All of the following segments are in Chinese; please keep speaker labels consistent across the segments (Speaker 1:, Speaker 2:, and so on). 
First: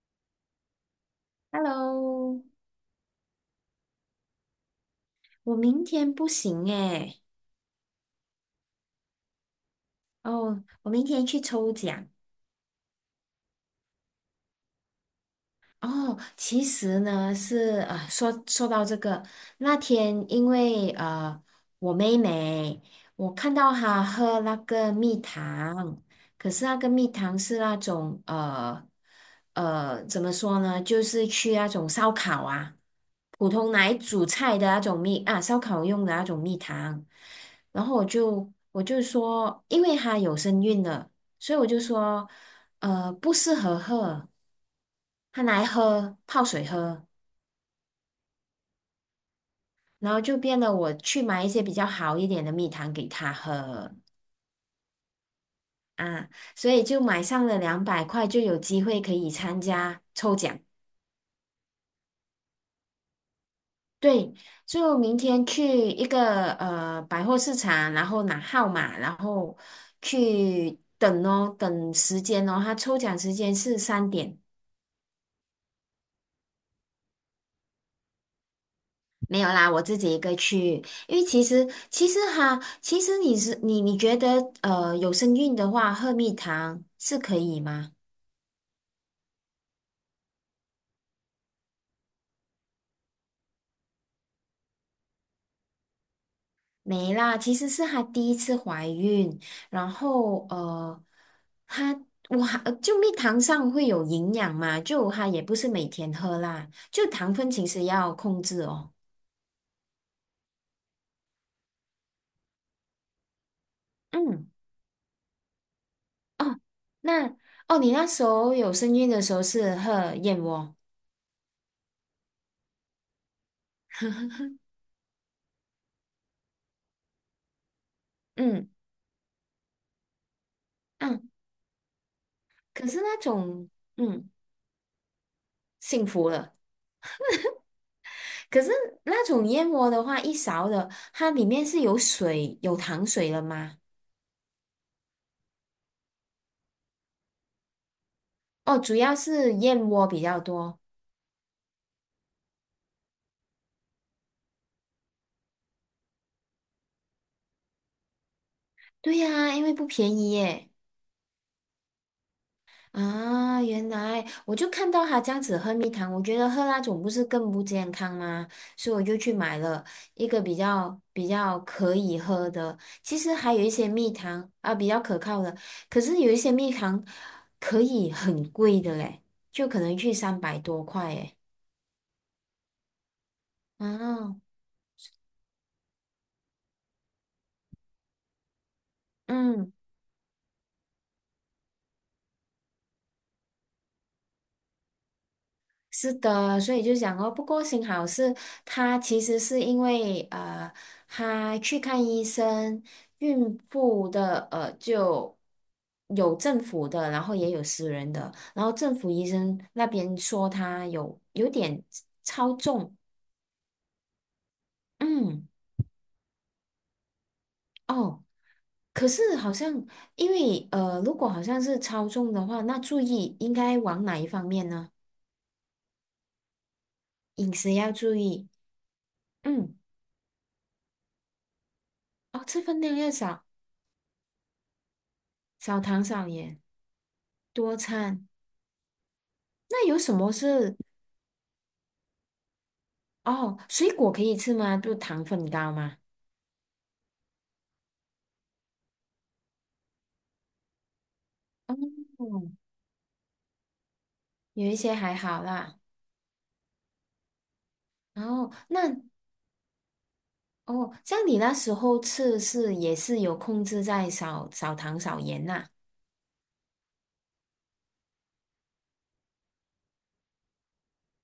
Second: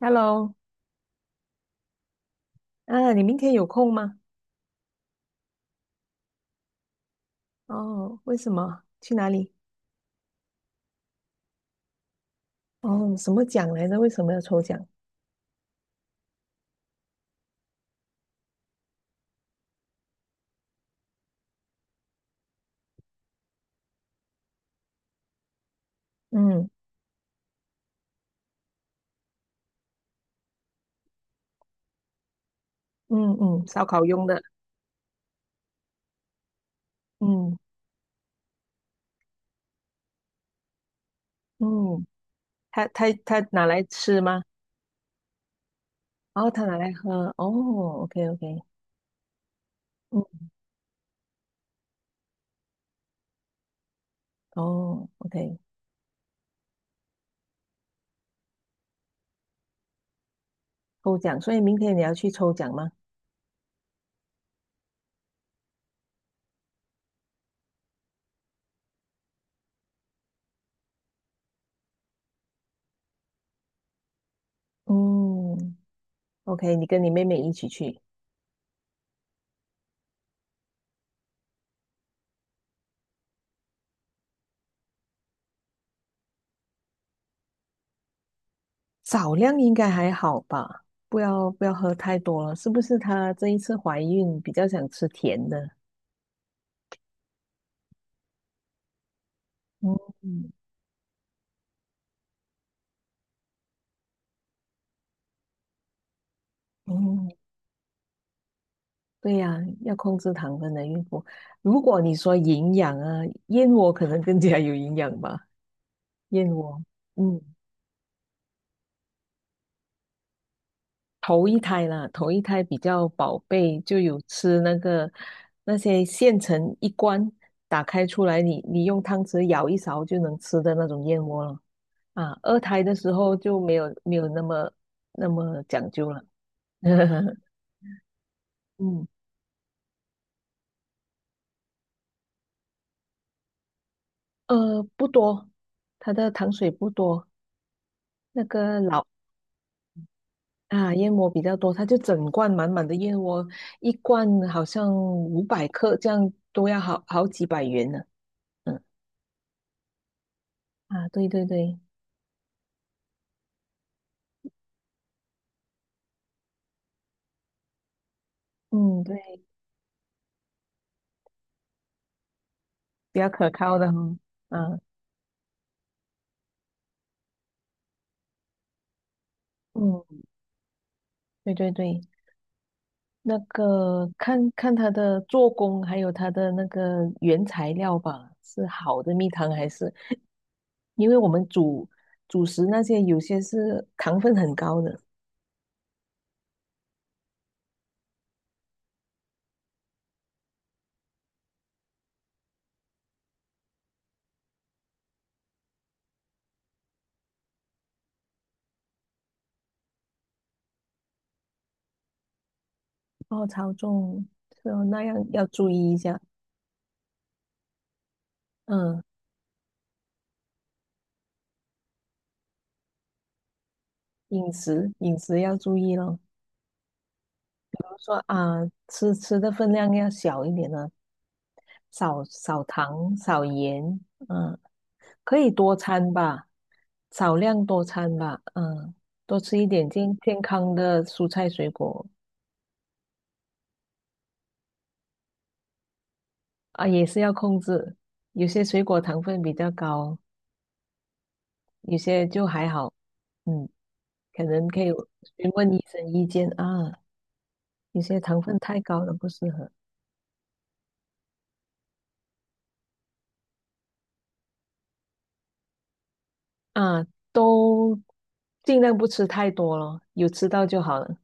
Speaker 1: Hello，
Speaker 2: Hello，
Speaker 1: 啊，你明天有空吗？
Speaker 2: 我明天不行诶。
Speaker 1: 哦，为什么？去哪里？
Speaker 2: 哦，我明天去抽奖。
Speaker 1: 哦，什么奖来着？为什么要抽奖？
Speaker 2: 哦，其实呢是啊，说到这个。那天因为我妹妹，我看到她喝那个蜜糖。可是
Speaker 1: 嗯
Speaker 2: 那个蜜糖是那种怎么说呢，就是去那种烧烤啊，
Speaker 1: 嗯
Speaker 2: 普
Speaker 1: 嗯，
Speaker 2: 通
Speaker 1: 烧
Speaker 2: 来
Speaker 1: 烤用
Speaker 2: 煮
Speaker 1: 的。
Speaker 2: 菜的那种蜜啊，烧烤用的那种蜜糖。
Speaker 1: 嗯
Speaker 2: 然后我就说，因为她有身孕了，所以我就
Speaker 1: 嗯，
Speaker 2: 说。
Speaker 1: 他他
Speaker 2: 不
Speaker 1: 他
Speaker 2: 适
Speaker 1: 拿
Speaker 2: 合
Speaker 1: 来吃
Speaker 2: 喝，
Speaker 1: 吗？
Speaker 2: 他拿来喝泡
Speaker 1: 哦，他
Speaker 2: 水
Speaker 1: 拿来
Speaker 2: 喝。
Speaker 1: 喝。哦，OK OK，
Speaker 2: 然后
Speaker 1: 嗯，
Speaker 2: 就变得我去买一些比较好一点的蜜糖给他喝
Speaker 1: 哦，OK，
Speaker 2: 啊。所以就买上了200块，就有机会可以参加抽奖。
Speaker 1: 抽奖。所以明天你要去抽奖吗？
Speaker 2: 对，就明天去一个百货市场，然后拿号码，然后去等哦，等时间哦，他抽奖时间是3点。
Speaker 1: 嗯，OK，你跟你妹妹一起去。
Speaker 2: 没有啦，我自己一个去。因为其实哈，其实你是你你觉得有身孕的话，喝蜜糖是可以吗？
Speaker 1: 少量应该还好吧，不要喝太多了。是不是她这一次怀孕比较想吃甜的？
Speaker 2: 没啦，其实是她第一次怀孕。然
Speaker 1: 嗯
Speaker 2: 后她我还就蜜糖上会有营养嘛，就她也不是每天喝啦，就
Speaker 1: 嗯，
Speaker 2: 糖分其实要控制哦。
Speaker 1: 对呀，要控制糖分的孕妇。如果你说营养啊，燕窝可能更
Speaker 2: 嗯，
Speaker 1: 加有营养吧。燕
Speaker 2: 哦，
Speaker 1: 窝，
Speaker 2: 那
Speaker 1: 嗯，
Speaker 2: 哦，你那时候有身孕的时候是喝燕窝。
Speaker 1: 头一胎啦，头一胎比较宝贝，就有吃那个那些现成一罐，打开出来你
Speaker 2: 嗯
Speaker 1: 你用汤匙舀一勺就能吃的那种燕
Speaker 2: 嗯，
Speaker 1: 窝了。啊，二胎
Speaker 2: 可
Speaker 1: 的
Speaker 2: 是
Speaker 1: 时
Speaker 2: 那
Speaker 1: 候就
Speaker 2: 种。
Speaker 1: 没有
Speaker 2: 嗯。
Speaker 1: 那么讲
Speaker 2: 幸
Speaker 1: 究了。
Speaker 2: 福了。可是
Speaker 1: 嗯，
Speaker 2: 那种燕窝的话，一勺的，它里面是有水、有糖水了吗？
Speaker 1: 不多，它的糖水不多。那
Speaker 2: 哦，
Speaker 1: 个
Speaker 2: 主
Speaker 1: 老
Speaker 2: 要是燕窝比较多。
Speaker 1: 啊，燕窝比较多，它就整罐满满的燕窝，一罐好像500克，这样都要好好几百元呢。嗯
Speaker 2: 对呀，因为不便宜耶。
Speaker 1: 啊，对对对，
Speaker 2: 啊，原来我就看到他这样子喝蜜糖，我觉得喝那种不是更不健康吗？所以
Speaker 1: 嗯
Speaker 2: 我就去
Speaker 1: 对，
Speaker 2: 买了一个比较可以喝的。其
Speaker 1: 比较
Speaker 2: 实
Speaker 1: 可
Speaker 2: 还有一
Speaker 1: 靠
Speaker 2: 些
Speaker 1: 的哈，
Speaker 2: 蜜糖啊，
Speaker 1: 啊，
Speaker 2: 比较可靠的。可是有一些蜜糖可以很贵的嘞，就可能去
Speaker 1: 嗯，
Speaker 2: 300多块耶。
Speaker 1: 对对对，那个看
Speaker 2: 哦，
Speaker 1: 看它的做工，还有它的那个原材料吧，是好的蜜糖还
Speaker 2: 嗯，
Speaker 1: 是？因为我们主食那些有些是糖分很高的。
Speaker 2: 是的。所以就讲哦，不过幸好是她其实是因为她去看医生，孕妇的就有政府的，然后也有私人的，然后政府医生那边说她有点超重。
Speaker 1: 哦，超重，是哦，那样要
Speaker 2: 嗯，
Speaker 1: 注意一下。
Speaker 2: 哦，
Speaker 1: 嗯。
Speaker 2: 可是好像因为如果好像是超重的话，那注意应该往哪一方
Speaker 1: 饮
Speaker 2: 面
Speaker 1: 食
Speaker 2: 呢？
Speaker 1: 饮食要注意咯，
Speaker 2: 饮食要注
Speaker 1: 说
Speaker 2: 意，
Speaker 1: 啊，吃的分
Speaker 2: 嗯，
Speaker 1: 量要小一点呢，少
Speaker 2: 哦，吃
Speaker 1: 少
Speaker 2: 分量要
Speaker 1: 糖少
Speaker 2: 少。
Speaker 1: 盐，嗯，可以多
Speaker 2: 少糖
Speaker 1: 餐
Speaker 2: 少
Speaker 1: 吧，
Speaker 2: 盐，
Speaker 1: 少量
Speaker 2: 多
Speaker 1: 多餐
Speaker 2: 餐。
Speaker 1: 吧，嗯，多吃一
Speaker 2: 那
Speaker 1: 点
Speaker 2: 有什
Speaker 1: 健
Speaker 2: 么
Speaker 1: 健康
Speaker 2: 是
Speaker 1: 的蔬菜水果
Speaker 2: 哦？水果可以吃吗？就糖分高吗？
Speaker 1: 啊，也是要控制，有些水果糖分比较高，有些就
Speaker 2: 哦，
Speaker 1: 还好，嗯，可能
Speaker 2: 有一
Speaker 1: 可以
Speaker 2: 些还好
Speaker 1: 询问
Speaker 2: 啦。
Speaker 1: 医生意见啊，有些糖
Speaker 2: 哦，
Speaker 1: 分太
Speaker 2: 那
Speaker 1: 高了不适合。
Speaker 2: 哦，像你那时候吃是也是有控制在少少糖少盐呐、
Speaker 1: 啊，都尽量不吃太多咯，有吃到就好了。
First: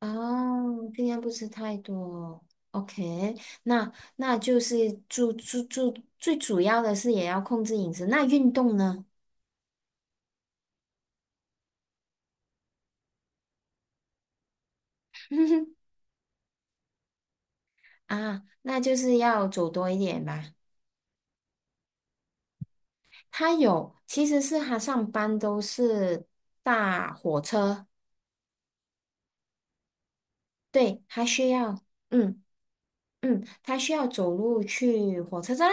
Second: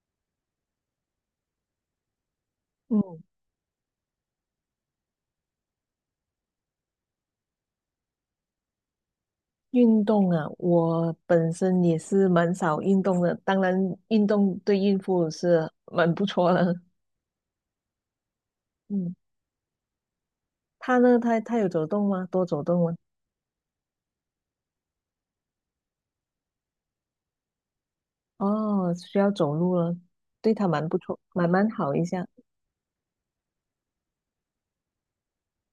Speaker 2: 哦，尽量不吃太多。
Speaker 1: 嗯，
Speaker 2: OK，那那就是主主主最主要的是也要控制饮食。那运动呢？
Speaker 1: 运动啊，我本身也是蛮少运动的，当然运动对孕妇是 蛮不错的。
Speaker 2: 啊，那就
Speaker 1: 嗯，
Speaker 2: 是要走多一点吧。
Speaker 1: 他呢，他有走动吗？多走动吗？
Speaker 2: 他有，其实是他上班都是搭火车。
Speaker 1: 哦，需要走路了，对他蛮不
Speaker 2: 对，
Speaker 1: 错，
Speaker 2: 他
Speaker 1: 蛮
Speaker 2: 需
Speaker 1: 蛮
Speaker 2: 要，
Speaker 1: 好一下。
Speaker 2: 嗯嗯，他需要走路去火车站。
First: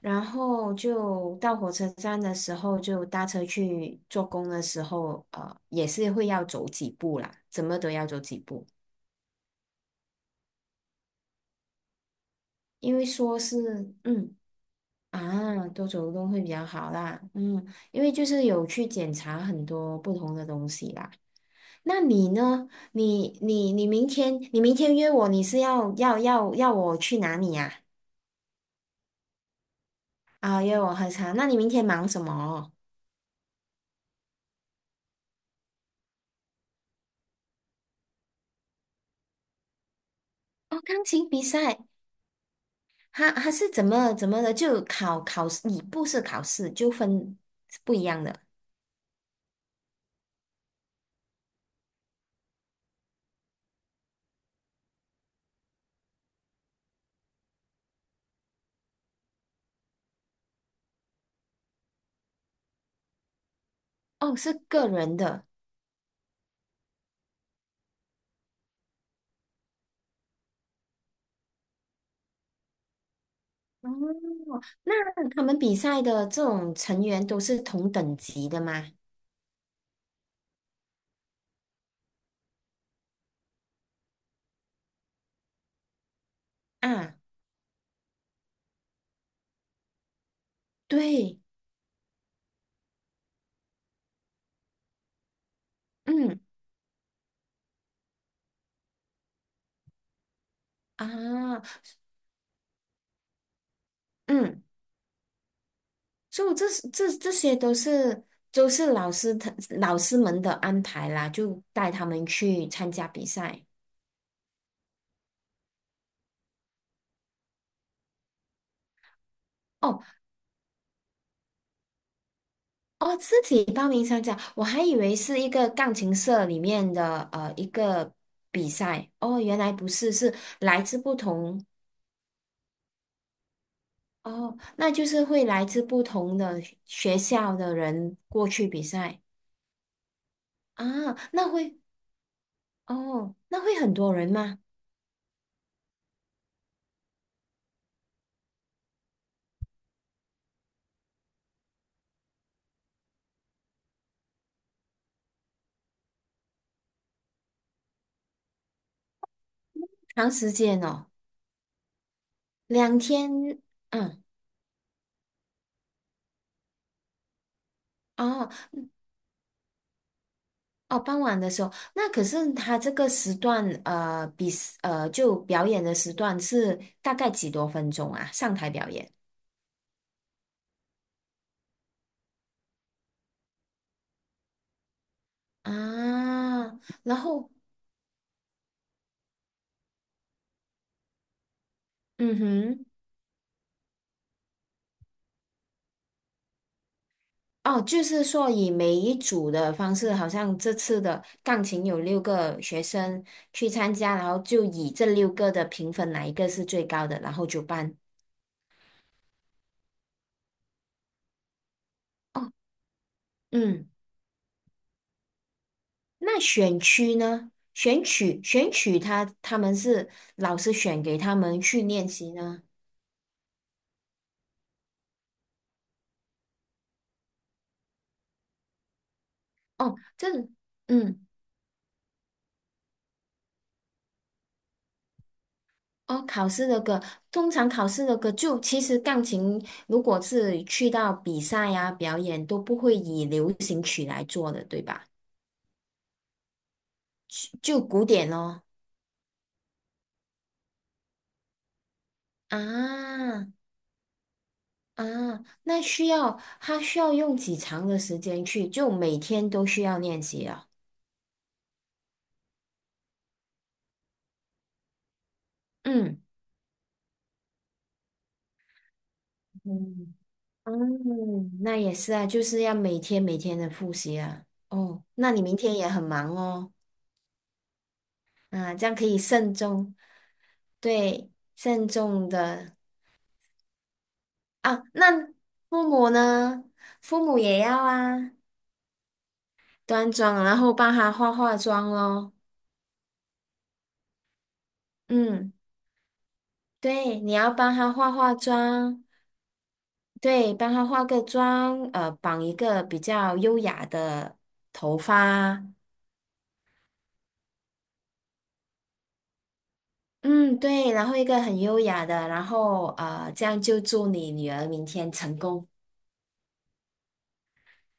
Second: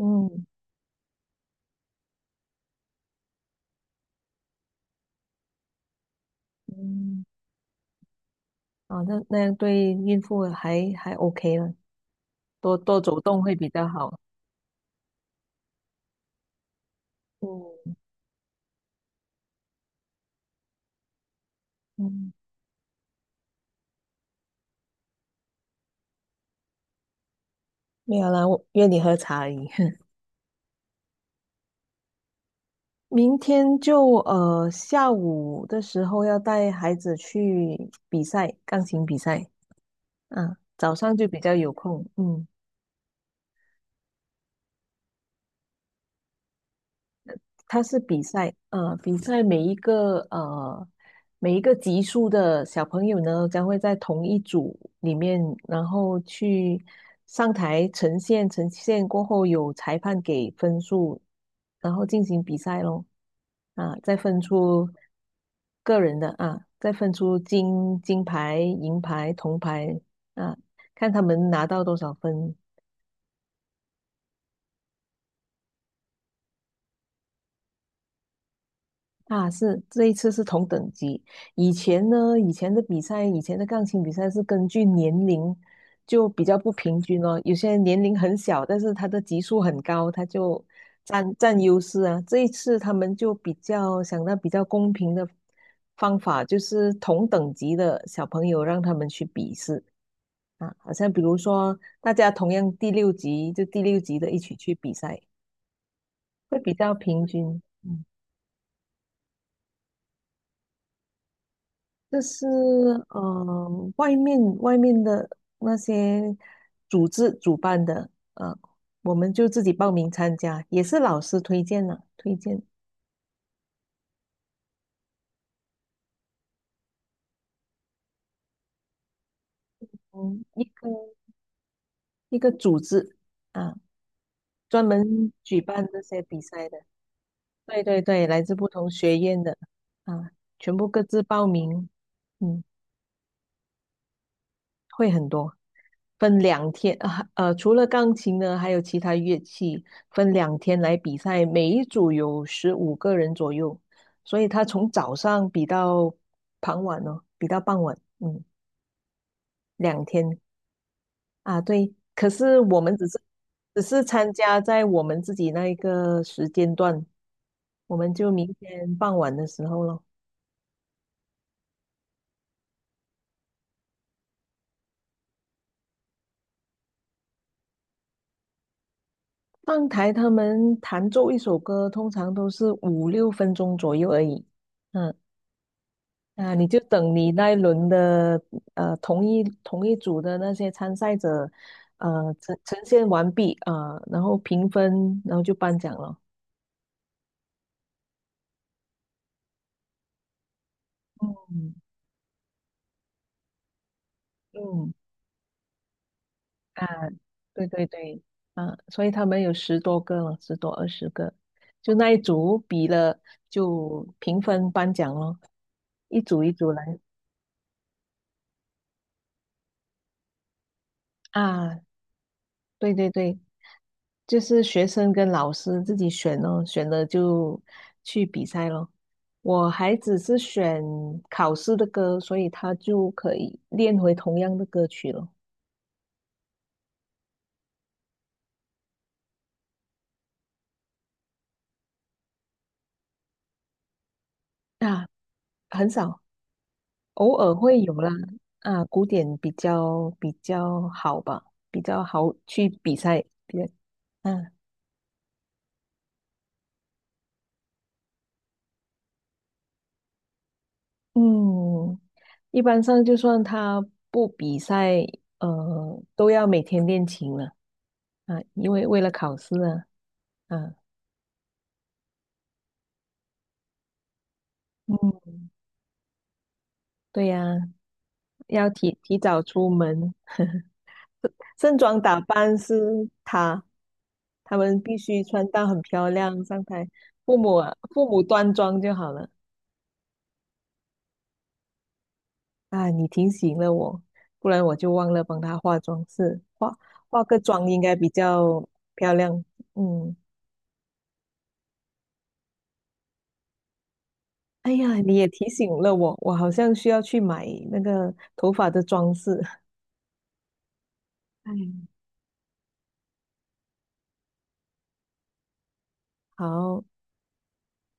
Speaker 2: 然后就到火车站的时候就搭车去做工的时候，也是会要走几步
Speaker 1: 嗯，
Speaker 2: 啦，怎么都要走几步。
Speaker 1: 哦，那样对孕妇还 OK 了，多
Speaker 2: 因
Speaker 1: 多
Speaker 2: 为
Speaker 1: 走
Speaker 2: 说
Speaker 1: 动会比较
Speaker 2: 是，
Speaker 1: 好。
Speaker 2: 嗯啊，多走动会比较好啦，嗯。
Speaker 1: 嗯
Speaker 2: 因为就是有去检查很多不同的东西啦。那你
Speaker 1: 嗯，
Speaker 2: 呢？你明天约我，你是要我去哪里呀、
Speaker 1: 没有啦，我约你喝茶而已。
Speaker 2: 啊？约我喝茶。那你明天忙什么？
Speaker 1: 明天就下午的时候要带孩子去比赛，钢琴比赛。嗯，
Speaker 2: 哦，
Speaker 1: 早
Speaker 2: 钢
Speaker 1: 上就
Speaker 2: 琴
Speaker 1: 比
Speaker 2: 比
Speaker 1: 较有
Speaker 2: 赛。
Speaker 1: 空。嗯。
Speaker 2: 他是怎么的？就考试，你不是考试，就分是
Speaker 1: 它
Speaker 2: 不
Speaker 1: 是
Speaker 2: 一
Speaker 1: 比
Speaker 2: 样的。
Speaker 1: 赛，比赛每一个级数的小朋友呢，将会在同一组里面，然后去上台呈现，呈现过后有裁判给分数，然后进行比赛咯。啊，再
Speaker 2: 哦，
Speaker 1: 分
Speaker 2: 是个
Speaker 1: 出
Speaker 2: 人的。
Speaker 1: 个人的啊，再分出金牌、银牌、铜牌啊，看他们拿到多少分
Speaker 2: 哦，那他们比赛的这种成员都是同等级的吗？
Speaker 1: 啊，是这一次是同等级。以前呢，以前的比赛，以前的钢琴比赛是根据年龄，就比较不平
Speaker 2: 啊，
Speaker 1: 均哦。有些人年龄很小，但是他的级数很高，他就占
Speaker 2: 对，
Speaker 1: 占优势啊。这一次他们就比较想到比较公平的方
Speaker 2: 嗯
Speaker 1: 法，就是同等级的小朋友让他们去比试啊，好像比如
Speaker 2: 啊，
Speaker 1: 说大家同样第六级，就第六级的一起
Speaker 2: 嗯。
Speaker 1: 去比赛，
Speaker 2: 就
Speaker 1: 会
Speaker 2: 这
Speaker 1: 比
Speaker 2: 是
Speaker 1: 较
Speaker 2: 这
Speaker 1: 平
Speaker 2: 这些
Speaker 1: 均。
Speaker 2: 都
Speaker 1: 嗯
Speaker 2: 是都是老师们的安排啦，就带他
Speaker 1: 就
Speaker 2: 们
Speaker 1: 是
Speaker 2: 去参加比赛。
Speaker 1: 外面的那些组织主办的，我们就自己报
Speaker 2: 哦
Speaker 1: 名参加，也是老师推荐的，推荐，
Speaker 2: 哦，自己报名参加，我还以为是一个钢琴社里面的一个比赛。哦，原来不是，是
Speaker 1: 嗯，一
Speaker 2: 来自
Speaker 1: 个
Speaker 2: 不同。
Speaker 1: 一个组织啊，
Speaker 2: 哦，
Speaker 1: 专
Speaker 2: 那就是
Speaker 1: 门
Speaker 2: 会
Speaker 1: 举
Speaker 2: 来自
Speaker 1: 办这
Speaker 2: 不
Speaker 1: 些
Speaker 2: 同
Speaker 1: 比
Speaker 2: 的
Speaker 1: 赛
Speaker 2: 学
Speaker 1: 的，
Speaker 2: 学校的
Speaker 1: 对对
Speaker 2: 人
Speaker 1: 对，来
Speaker 2: 过
Speaker 1: 自
Speaker 2: 去
Speaker 1: 不
Speaker 2: 比
Speaker 1: 同学
Speaker 2: 赛
Speaker 1: 院的啊，全部各
Speaker 2: 啊。
Speaker 1: 自
Speaker 2: 那
Speaker 1: 报
Speaker 2: 会
Speaker 1: 名，嗯。
Speaker 2: 哦，那会很多人吗？
Speaker 1: 会很多，分两天啊，除了钢琴呢，还有其他乐器，分两天来比赛，每一组有15个人左右，所以他从早上比到傍晚哦，比到傍晚，嗯，两
Speaker 2: 长
Speaker 1: 天
Speaker 2: 时间哦，
Speaker 1: 啊，对。可是我们
Speaker 2: 两
Speaker 1: 只是
Speaker 2: 天。嗯。
Speaker 1: 参加在我们自己那一个时间段，我们就
Speaker 2: 哦
Speaker 1: 明天傍晚的时候咯。
Speaker 2: 哦，傍晚的时候，那可是他这个时段，就表演的时段是大概几多分钟啊？上台表演
Speaker 1: 上台他们弹奏一首歌，通常都是五六分钟左右而已。嗯，啊，你
Speaker 2: 啊，
Speaker 1: 就等
Speaker 2: 然
Speaker 1: 你那
Speaker 2: 后
Speaker 1: 一轮的同一组的那些参赛者，
Speaker 2: 嗯
Speaker 1: 呈
Speaker 2: 哼，
Speaker 1: 现完毕啊，然后评分，然后就颁奖了。
Speaker 2: 哦，就是说以每一组的方式，好像这次的钢
Speaker 1: 嗯
Speaker 2: 琴有6个学生去参加，然后就以
Speaker 1: 嗯
Speaker 2: 这六个的评分哪一个是最
Speaker 1: 啊，
Speaker 2: 高的，然后就
Speaker 1: 对对
Speaker 2: 办。
Speaker 1: 对啊，所以他们有十多个了，十多二十个，就那一
Speaker 2: 哦，
Speaker 1: 组比了
Speaker 2: 嗯，
Speaker 1: 就评分颁奖咯，一
Speaker 2: 那
Speaker 1: 组一组
Speaker 2: 选
Speaker 1: 来
Speaker 2: 区呢？选曲他们是老师选给他们
Speaker 1: 啊，
Speaker 2: 去练习呢？
Speaker 1: 对对对，就是学生跟老师自己选哦，选了就去比赛咯。我孩
Speaker 2: 哦，
Speaker 1: 子
Speaker 2: 这，
Speaker 1: 是选
Speaker 2: 嗯，
Speaker 1: 考试的歌，所以他就可以练回同样的歌曲咯。
Speaker 2: 哦，考试的歌，通常考试的歌就其实钢琴，如果是去到比赛呀、表演，都不会以流行曲来做的，对吧？
Speaker 1: 啊，很少，偶尔
Speaker 2: 就
Speaker 1: 会
Speaker 2: 就
Speaker 1: 有
Speaker 2: 古
Speaker 1: 啦。
Speaker 2: 典咯。
Speaker 1: 啊，古典比较好吧，比较好去比赛，
Speaker 2: 啊
Speaker 1: 比较嗯
Speaker 2: 啊，那需要他需要用几长的时间去，就每天都需要练习啊。
Speaker 1: 嗯，一般上就算他不比赛，
Speaker 2: 嗯
Speaker 1: 都要每天练琴了啊，为了考试啊，
Speaker 2: 嗯，
Speaker 1: 啊。
Speaker 2: 嗯，那也是啊，就是要每天的复习啊。哦，那你明天也很忙哦。
Speaker 1: 对呀，要
Speaker 2: 啊，这样
Speaker 1: 提
Speaker 2: 可
Speaker 1: 提
Speaker 2: 以
Speaker 1: 早
Speaker 2: 慎
Speaker 1: 出
Speaker 2: 重，
Speaker 1: 门，
Speaker 2: 对，
Speaker 1: 盛
Speaker 2: 慎
Speaker 1: 装打
Speaker 2: 重
Speaker 1: 扮
Speaker 2: 的
Speaker 1: 是他们
Speaker 2: 啊。
Speaker 1: 必须
Speaker 2: 那
Speaker 1: 穿到很
Speaker 2: 父
Speaker 1: 漂
Speaker 2: 母
Speaker 1: 亮上
Speaker 2: 呢？
Speaker 1: 台。
Speaker 2: 父
Speaker 1: 父
Speaker 2: 母
Speaker 1: 母
Speaker 2: 也
Speaker 1: 啊，
Speaker 2: 要
Speaker 1: 父母
Speaker 2: 啊，
Speaker 1: 端庄就好了。
Speaker 2: 端庄，然后帮他化妆咯。
Speaker 1: 啊，你提醒了我，不然我就忘了帮
Speaker 2: 嗯，
Speaker 1: 他化妆是化
Speaker 2: 对，
Speaker 1: 化
Speaker 2: 你
Speaker 1: 个
Speaker 2: 要
Speaker 1: 妆
Speaker 2: 帮
Speaker 1: 应
Speaker 2: 他
Speaker 1: 该比
Speaker 2: 化化
Speaker 1: 较
Speaker 2: 妆，
Speaker 1: 漂亮。嗯，
Speaker 2: 对，帮他化个妆，绑一个比较优雅的
Speaker 1: 哎呀，
Speaker 2: 头
Speaker 1: 你也提
Speaker 2: 发。
Speaker 1: 醒了我，我好像需要去买那个头发的装饰。
Speaker 2: 嗯，对，然后一个
Speaker 1: 哎，
Speaker 2: 很优雅的，然后这样就祝你女儿明天成功。
Speaker 1: 好，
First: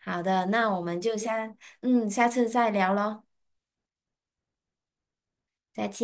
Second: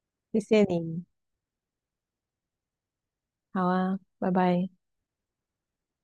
Speaker 2: 好
Speaker 1: 谢
Speaker 2: 的，
Speaker 1: 谢
Speaker 2: 那我们
Speaker 1: 你，
Speaker 2: 就下次再聊咯，
Speaker 1: 好啊，拜拜。
Speaker 2: 再见。